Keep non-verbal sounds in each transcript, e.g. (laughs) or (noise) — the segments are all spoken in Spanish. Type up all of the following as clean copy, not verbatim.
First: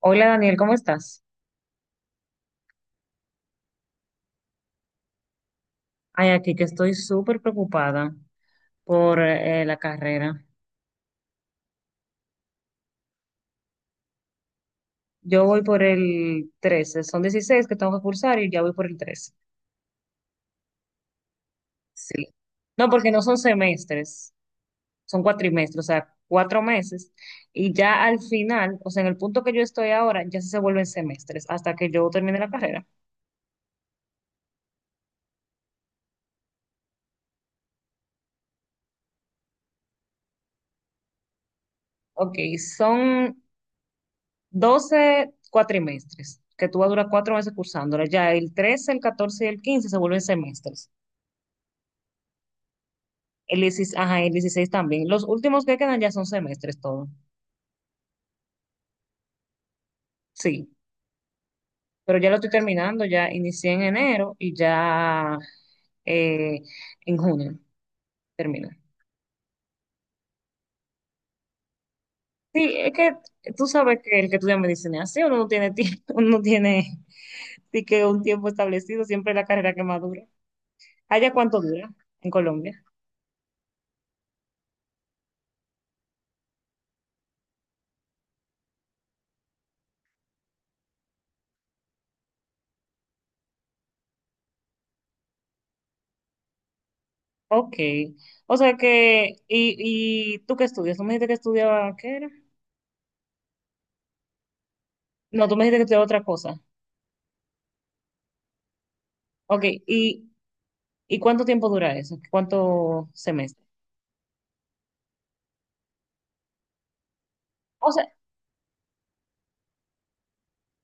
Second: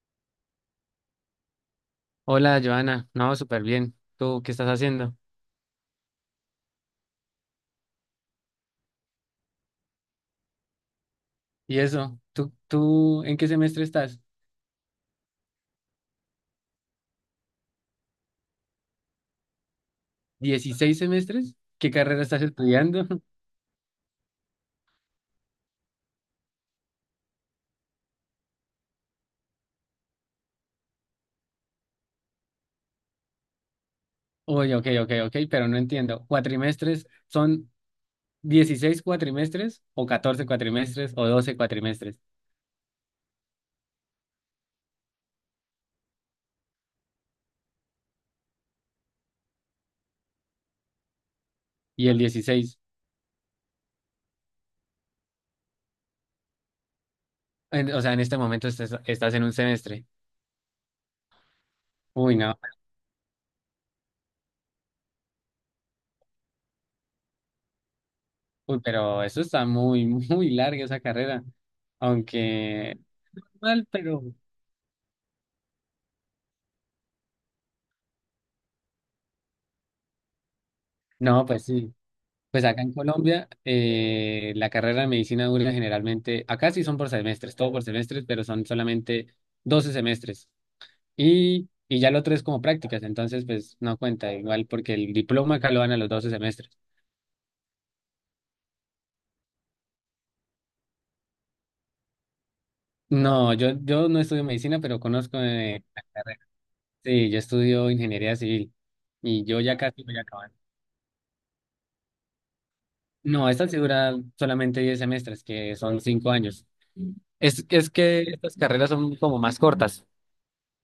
Hola, Daniel, ¿cómo estás? Hola, Joana. No, súper bien. ¿Tú qué estás haciendo? Ay, aquí que estoy súper preocupada por la carrera. ¿Y eso? ¿Tú en qué semestre estás? Yo voy por el 13, son 16 que tengo que cursar y ya voy por el 13. ¿16 semestres? ¿Qué carrera Sí. estás No, estudiando? porque no (laughs) son semestres, son cuatrimestres, o sea, cuatro meses. Y ya al final, o sea, en el punto que yo estoy ahora, ya sí se vuelven semestres hasta que yo termine la carrera. Uy, ok, ok, ok, pero no entiendo. ¿Cuatrimestres son 16 cuatrimestres o 14 cuatrimestres o 12 cuatrimestres? Ok, son 12 cuatrimestres, que tú vas a durar cuatro meses cursándola. Ya el 13, el 14, y el 15 se vuelven semestres. Y el 16. El 16, ajá, el 16 también. Los últimos que quedan ya son semestres todo. O sea, en este momento estás en un semestre. Sí, pero ya lo Uy, estoy no. terminando, ya inicié en enero y ya eh, en junio termino. Uy, pero eso está muy, (laughs) muy larga esa carrera. Sí, es Aunque que tú mal, sabes que pero. el que estudia medicina, sí, uno no tiene tiempo, (laughs) uno no tiene sí que un tiempo establecido, siempre es la carrera que más dura. ¿Allá No, cuánto pues dura sí. en Pues acá Colombia? en Colombia, la carrera de medicina dura generalmente, acá sí son por semestres, todo por semestres, pero son solamente 12 semestres. Y ya lo otro es como prácticas, entonces pues no cuenta igual porque el diploma acá lo dan a los 12 semestres. Ok. O sea que, y tú qué estudias? ¿Tú me dijiste que estudiaba qué era? No, yo no estudio medicina, pero conozco No, tú me dijiste que la estudiaba otra carrera. cosa. Sí, yo estudio ingeniería civil y yo Ok, ya casi voy a ¿y acabar. ¿y cuánto tiempo dura eso? ¿Cuántos No, semestres? esta sí dura solamente 10 semestres, que son 5 años. Es, O es sea, que estas carreras son como más cortas.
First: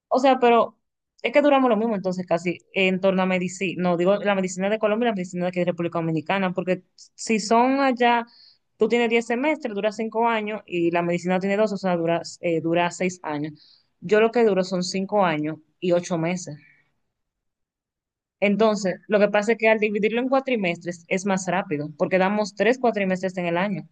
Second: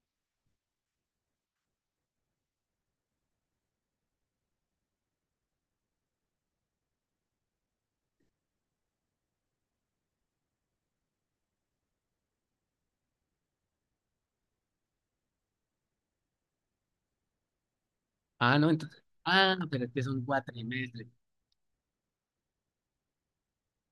o sea, pero es que duramos lo mismo entonces casi en torno a medicina, no digo la medicina de Colombia y la medicina de aquí de República Dominicana, porque si son allá, tú tienes 10 semestres, dura 5 años y la medicina tiene 2, o sea, dura, dura 6 años. Yo lo que duro son 5 años y 8 meses. Ah, no, Entonces, entonces. lo que pasa Ah, es que al pero es que es dividirlo un en cuatrimestres cuatrimestre. es más rápido, porque damos 3 cuatrimestres en el año.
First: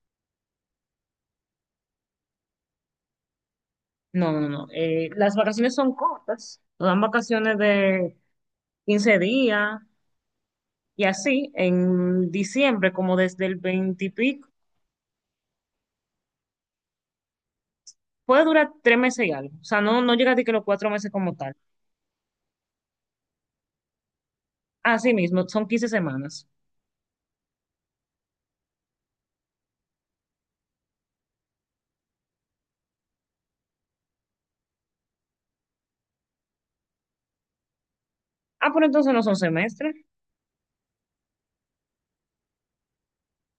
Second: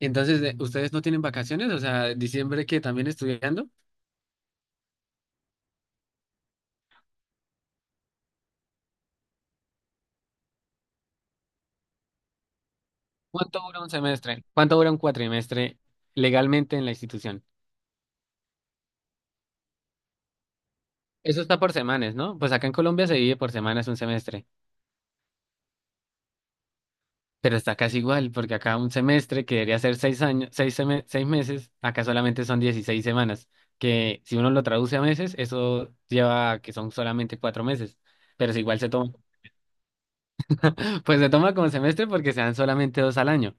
Entonces, ¿ustedes no tienen vacaciones? O sea, diciembre que también estudiando. No, no, no. No, las vacaciones son cortas. Nos dan vacaciones de 15 días y así en diciembre, como desde el ¿Cuánto dura un 20 y semestre? pico, ¿Cuánto dura un cuatrimestre legalmente en la institución? puede durar tres meses y algo. O sea, no, no llega a ti que los cuatro meses como Eso tal. está por semanas, ¿no? Pues acá en Colombia se divide por semanas un semestre, Así mismo, son 15 semanas. pero está casi igual, porque acá un semestre que debería ser 6 años, 6 meses, acá solamente son 16 semanas, que si uno lo traduce a meses, eso lleva a que son solamente 4 meses, pero si Ah, igual pero se entonces toma. no son semestres. Pues se toma como semestre porque se dan solamente dos al año,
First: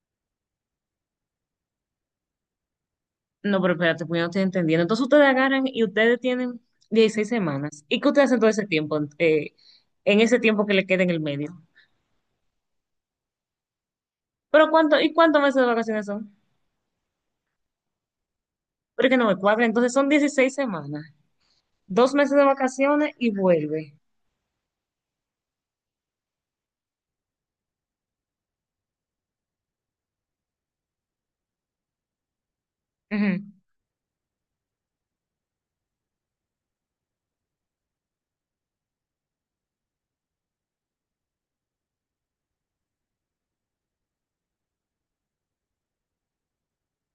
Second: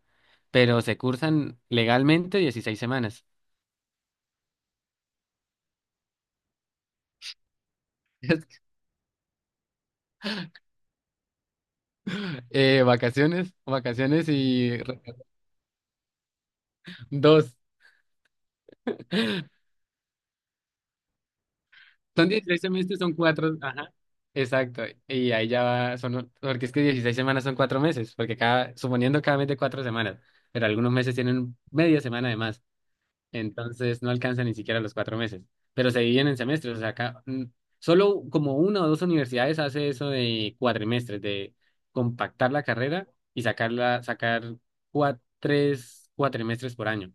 pero se cursan legalmente 16 semanas. No, pero espérate, pues yo no estoy entendiendo. Entonces ustedes agarran y ustedes tienen 16 semanas. ¿Y qué ustedes hacen todo ese (laughs) tiempo? En ese tiempo que le queda en el medio. Vacaciones, vacaciones Pero y cuánto, ¿y cuántos meses de vacaciones son? dos. Pero es que no me (laughs) cuadra. Entonces son 16 semanas. Dos Son meses de 16 semestres, son vacaciones y cuatro. vuelve. Ajá. Exacto. Y ahí ya va, son, porque es que 16 semanas son 4 meses, porque cada, suponiendo cada mes de 4 semanas, pero algunos meses tienen media semana de más. Ujú. Entonces no alcanza ni siquiera los 4 meses, pero se dividen en semestres, o sea, acá solo como una o dos universidades hace eso de cuatrimestres, de compactar la carrera y sacarla, sacar 3 cuatrimestres por año,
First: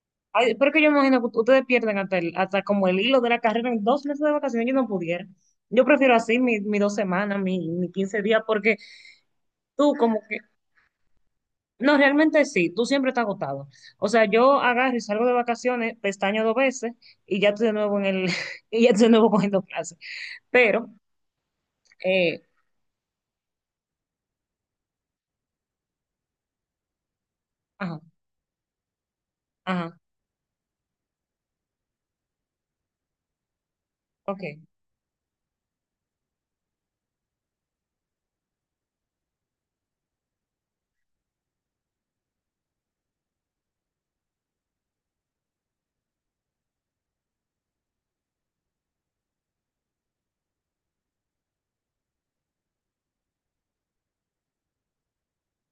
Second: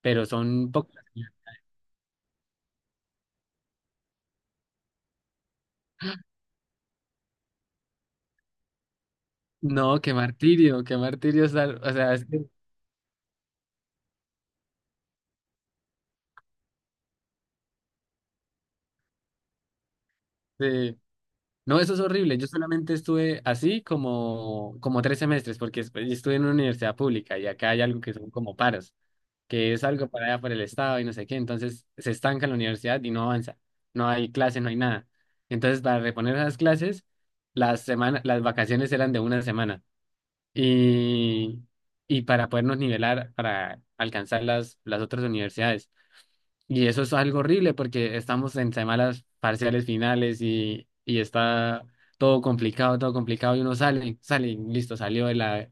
pero Ay, pero son que yo pocas. me imagino que ustedes pierden hasta, hasta como el hilo de la carrera en 2 meses de vacaciones, yo no pudiera. Yo prefiero así mi 2 semanas, mi 15 días, porque tú No, como que, qué martirio, o no, sea, es realmente que, sí, tú siempre estás agotado. O sea, yo agarro y salgo de vacaciones, pestaño 2 veces y ya estoy de nuevo en el, (laughs) y ya estoy de nuevo cogiendo clases. Pero, eh, no, eso es horrible, eh, yo solamente estuve así como, 3 semestres, porque después yo estuve en una universidad pública y acá hay algo ajá, que son como paros, que es ajá, algo para allá por el Estado y no sé qué, entonces se estanca en la universidad y no avanza, no hay ok, clase no hay nada. Entonces, para reponer esas clases, las vacaciones eran de una semana y, y para podernos nivelar, para alcanzar las otras universidades. Y eso es algo horrible porque estamos en semanas parciales finales y está todo complicado y uno sale, y listo, salió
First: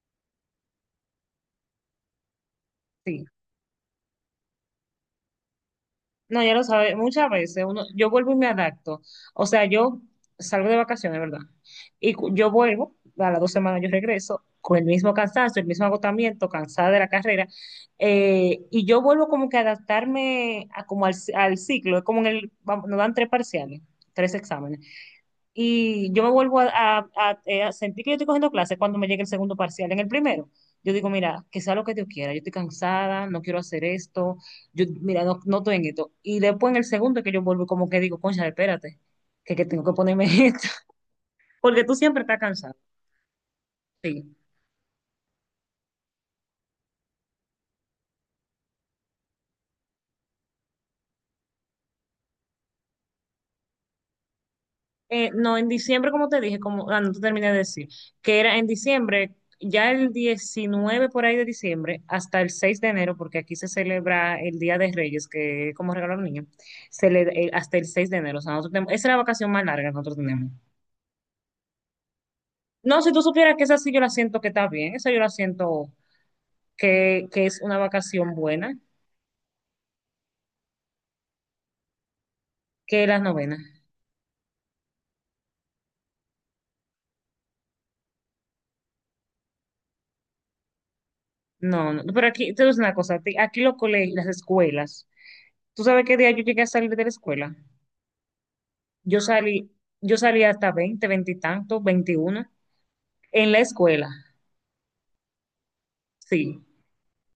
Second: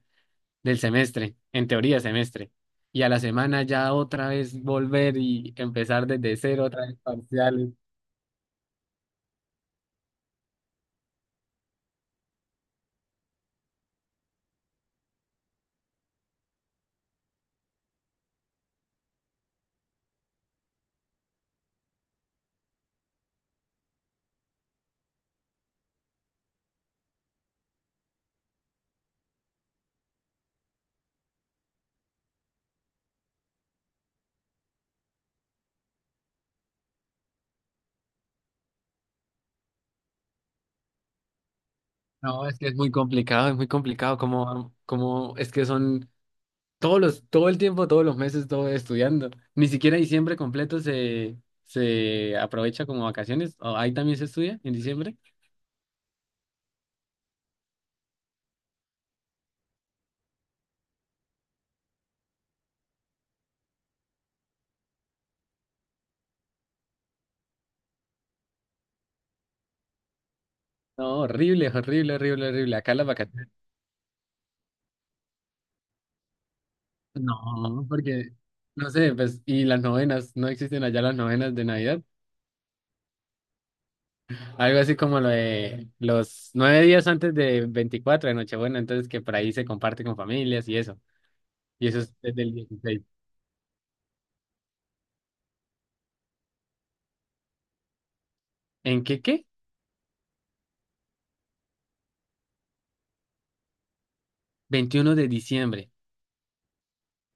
del semestre, en teoría semestre. Y a la sí. semana ya otra vez volver y empezar desde No, ya lo cero, otra sabe, vez muchas veces parciales. uno, yo vuelvo y me adapto. O sea, yo salgo de vacaciones, ¿verdad? Y yo vuelvo, a las 2 semanas yo regreso con el mismo cansancio, el mismo agotamiento, cansada de la carrera, y yo vuelvo como que a adaptarme a, como al, al ciclo, es como en el, vamos, nos dan tres parciales, tres exámenes. Y yo me vuelvo a, a sentir que yo estoy cogiendo clases cuando me llegue el segundo parcial. En el primero, yo digo, mira, que sea lo que Dios quiera, yo estoy cansada, no quiero hacer esto, yo, mira, no, no estoy en esto. Y después en el segundo que yo vuelvo, como que digo, concha, espérate, que tengo que ponerme (laughs) esto, porque tú siempre estás No, es que cansado. Es muy complicado Sí. como, como es que son todo el tiempo, todos los meses, todo estudiando. Ni siquiera diciembre completo se aprovecha como vacaciones. ¿O ahí también se estudia en diciembre? No, en diciembre, como te dije, como, ah, no te terminé de decir, que era en diciembre, ya el 19 por ahí de diciembre, hasta el 6 de enero, porque aquí se celebra el Día de Reyes, que es como regalo a los niños, se le, hasta el 6 de enero. O sea, nosotros tenemos, esa es la vacación más larga que nosotros tenemos. No, horrible, horrible, horrible, horrible. Acá No, las si tú vacaciones. supieras que esa sí yo la siento que está bien, esa yo la siento que es una No, porque, vacación buena, no sé, pues, y las novenas, no existen allá las novenas de Navidad. que las novenas. Algo así como lo de los 9 días antes de 24 de Nochebuena, entonces que por ahí se comparte con familias y eso. Y No, eso no, es pero desde el aquí, te digo una 16. cosa, aquí los colegios, las escuelas, ¿tú sabes qué día yo llegué a salir de la escuela? ¿En Yo qué? salí, yo salí hasta 20 20 y tanto, 21, en la escuela, 21 de diciembre. sí.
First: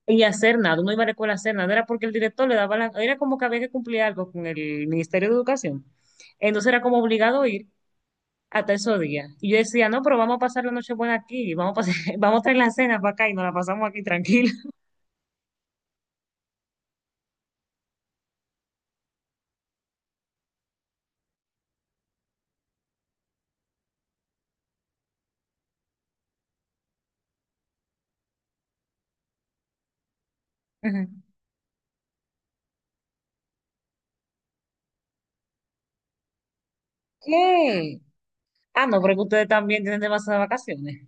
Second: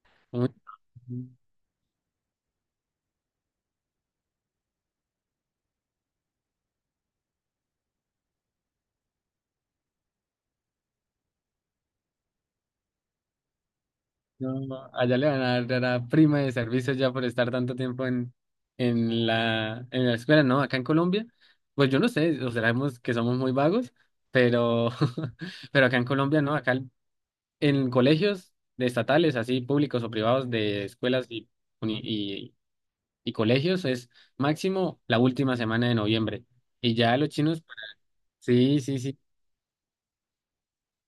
Y Uy, hacer nada, uno iba a la escuela a hacer nada, era porque el director le daba la, era como que había que cumplir algo con el Ministerio de Educación. Entonces era como obligado a ir hasta esos días. Y yo decía, no, pero vamos a pasar la noche buena aquí, vamos a, pasar, (laughs) vamos a traer la cena para acá y nos la pasamos aquí tranquila. no, allá le van a dar a la prima de servicio ya por estar tanto tiempo en la escuela, ¿no? Acá en Colombia, pues yo no sé, o sabemos que somos muy vagos, pero, (laughs) pero acá en Colombia, ¿no? Acá en colegios de estatales, así públicos o privados, de Ajá. (laughs) escuelas y, uni- y colegios es máximo la última semana de noviembre. Y ya los chinos, ¿Qué? sí, Ah, sí, no, porque sí. ustedes también tienen demasiadas vacaciones.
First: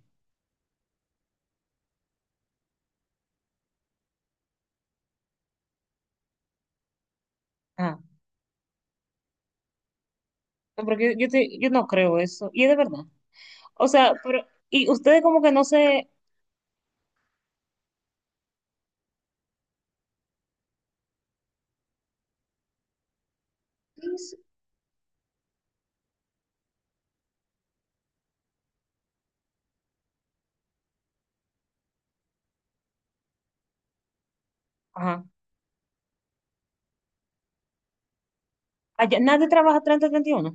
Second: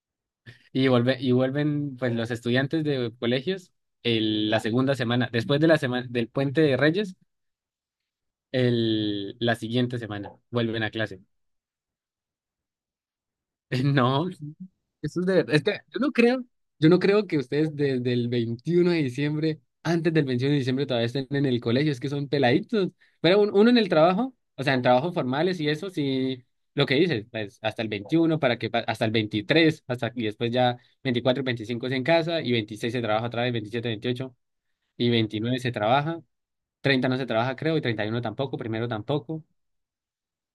Y y vuelven pues los estudiantes de colegios la segunda semana, después de la semana del puente de Reyes, Ah, la siguiente semana vuelven no, a porque clase. yo, yo no creo eso. Y es de verdad. (laughs) O sea, No, pero, y eso ustedes es de como que verdad. no Es que yo se, no creo, yo no creo que ustedes desde el 21 de diciembre, antes del 21 de diciembre todavía estén en el colegio, es que son peladitos. Pero uno en el trabajo, o sea, en trabajos formales y eso, sí, lo que dices, pues hasta el 21 hasta el 23 hasta y después ya 24, 25 es en casa y 26 se trabaja otra vez, 27, 28 y ajá. 29 se trabaja, 30 no se trabaja, creo, y 31 tampoco, primero Allá, tampoco. nadie trabaja 30 31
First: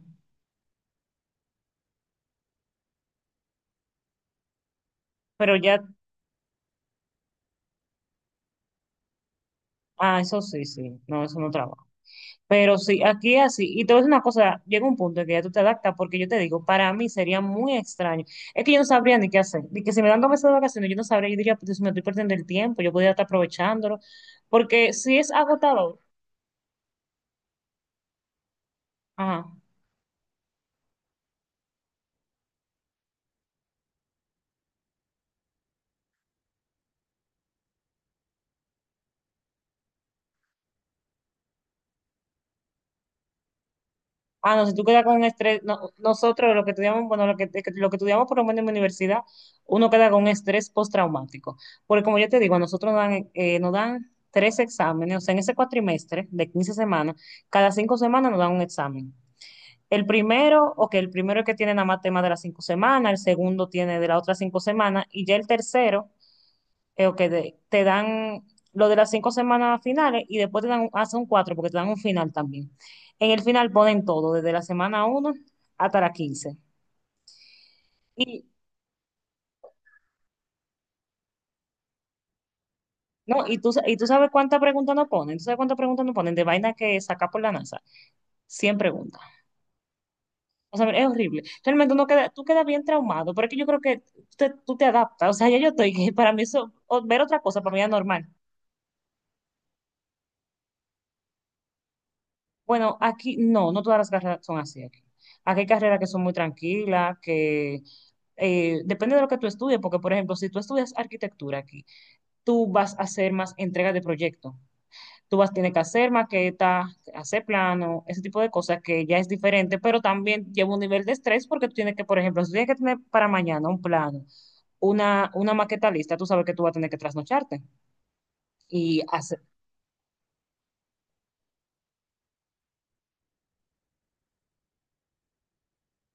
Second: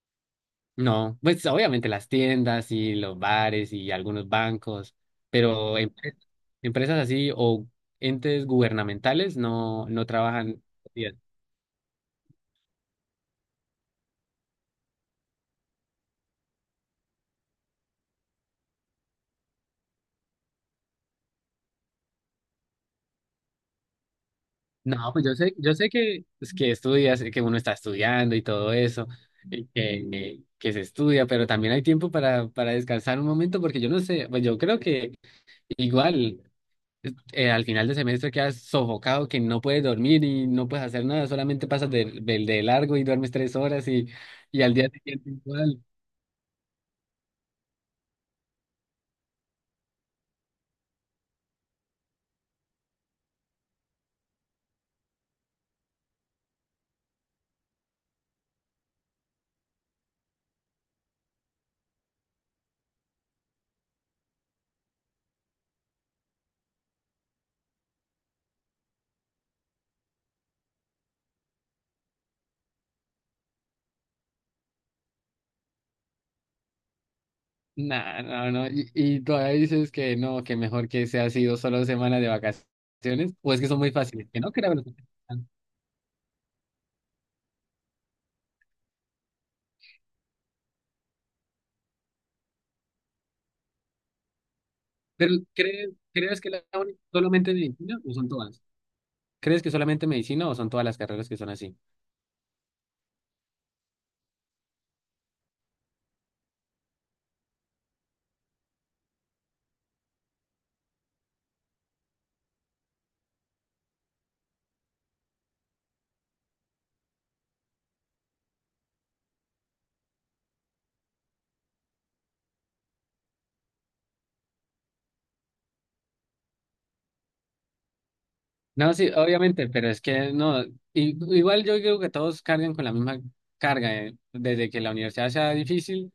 No, pues obviamente las tiendas y los bares y algunos bancos, pero ya, pero empresas así o entes gubernamentales no, no ah, eso trabajan. sí, sí, Bien. no, eso no trabaja. Pero sí, aquí así, y te voy a decir una cosa, llega un punto en que ya tú te adaptas, porque yo te digo, para mí sería muy extraño, es que yo no sabría ni qué hacer, ni que si me dan 2 meses de vacaciones, yo no sabría, yo diría, pues me estoy perdiendo el tiempo, yo podría estar aprovechándolo, porque No, si pues es yo sé agotador, que, pues, que estudias, que uno está estudiando y todo eso, ajá. y que se estudia, pero también hay tiempo para descansar un momento, porque yo no sé, pues yo creo que igual. Al final de semestre quedas sofocado, que no puedes dormir y no puedes hacer nada, solamente pasas de largo y duermes 3 horas y, Ah, y no, si al tú día quedas con un siguiente estrés, igual. no, nosotros lo que estudiamos, bueno, lo que estudiamos por lo menos en mi universidad, uno queda con un estrés postraumático. Porque como yo te digo, a nosotros nos dan tres exámenes, o sea, en ese cuatrimestre de 15 semanas, cada 5 semanas nos dan un examen. El primero, o que el primero es que tiene nada más tema de las 5 semanas, el segundo tiene de las otras 5 semanas, y ya el tercero ok, te dan lo de las 5 semanas finales y después te dan, hacen un cuatro porque te dan un final también. En el final ponen todo, desde la semana uno hasta la 15. Nah, Y, no, no, y todavía dices que no, que mejor que sea sido solo semanas de vacaciones, no, o y es que tú, son muy y tú fáciles, sabes que no cuántas creo. preguntas no ponen, tú sabes cuántas preguntas no ponen de vaina que saca por la NASA. 100 preguntas. O sea, es horrible. Realmente uno queda, tú quedas bien traumado, pero es que yo creo que tú te adaptas. O Pero sea, ya yo ¿crees, estoy, (laughs) para crees mí que la eso, ver otra solamente cosa, para mí es medicina o normal. son todas? ¿Crees que solamente medicina o son todas las carreras que son así? Bueno, aquí no, no todas las carreras son así aquí. Aquí hay carreras que son muy tranquilas, que depende de lo que tú estudies, porque por ejemplo, si tú estudias arquitectura aquí, tú vas a hacer más entregas de proyecto. Tú vas a tener que hacer maqueta, hacer plano, ese tipo de cosas que ya es diferente, pero también lleva un nivel de estrés porque tú tienes que, por ejemplo, si tienes que tener para mañana un plano, una maqueta lista, tú sabes que tú vas a tener que trasnocharte No, y sí, obviamente, pero es que no, igual yo creo que todos cargan con la misma carga, eh. Desde que la universidad sea difícil,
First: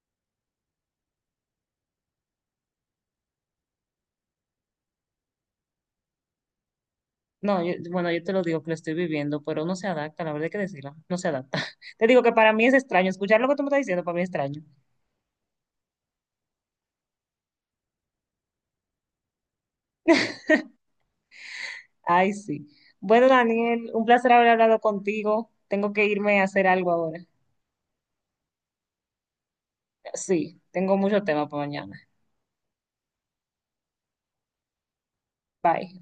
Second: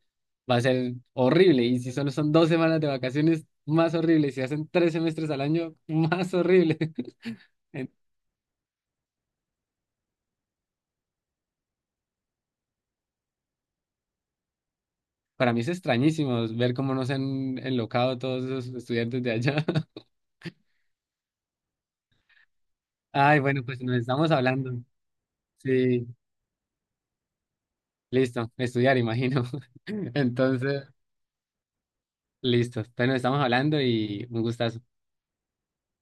va a ser horrible, y si solo son 2 semanas de vacaciones, más horrible, y si hacen 3 semestres al año, más horrible. (laughs) no, En- bueno, yo te lo digo que lo estoy viviendo, pero no se adapta, la verdad hay que decirlo, no se adapta. (laughs) Te digo que para mí es extraño, escuchar lo que tú me estás diciendo para mí es extraño. Para mí es extrañísimo ver cómo nos han enlocado todos esos estudiantes de allá. (laughs) Ay, sí. Bueno, Ay, bueno, pues Daniel, nos un estamos placer haber hablando. hablado contigo. Tengo que Sí, irme a hacer algo ahora. listo, estudiar, imagino. (laughs) Sí, Entonces, tengo mucho tema para mañana. listo, pues nos estamos hablando y un gustazo. Bye.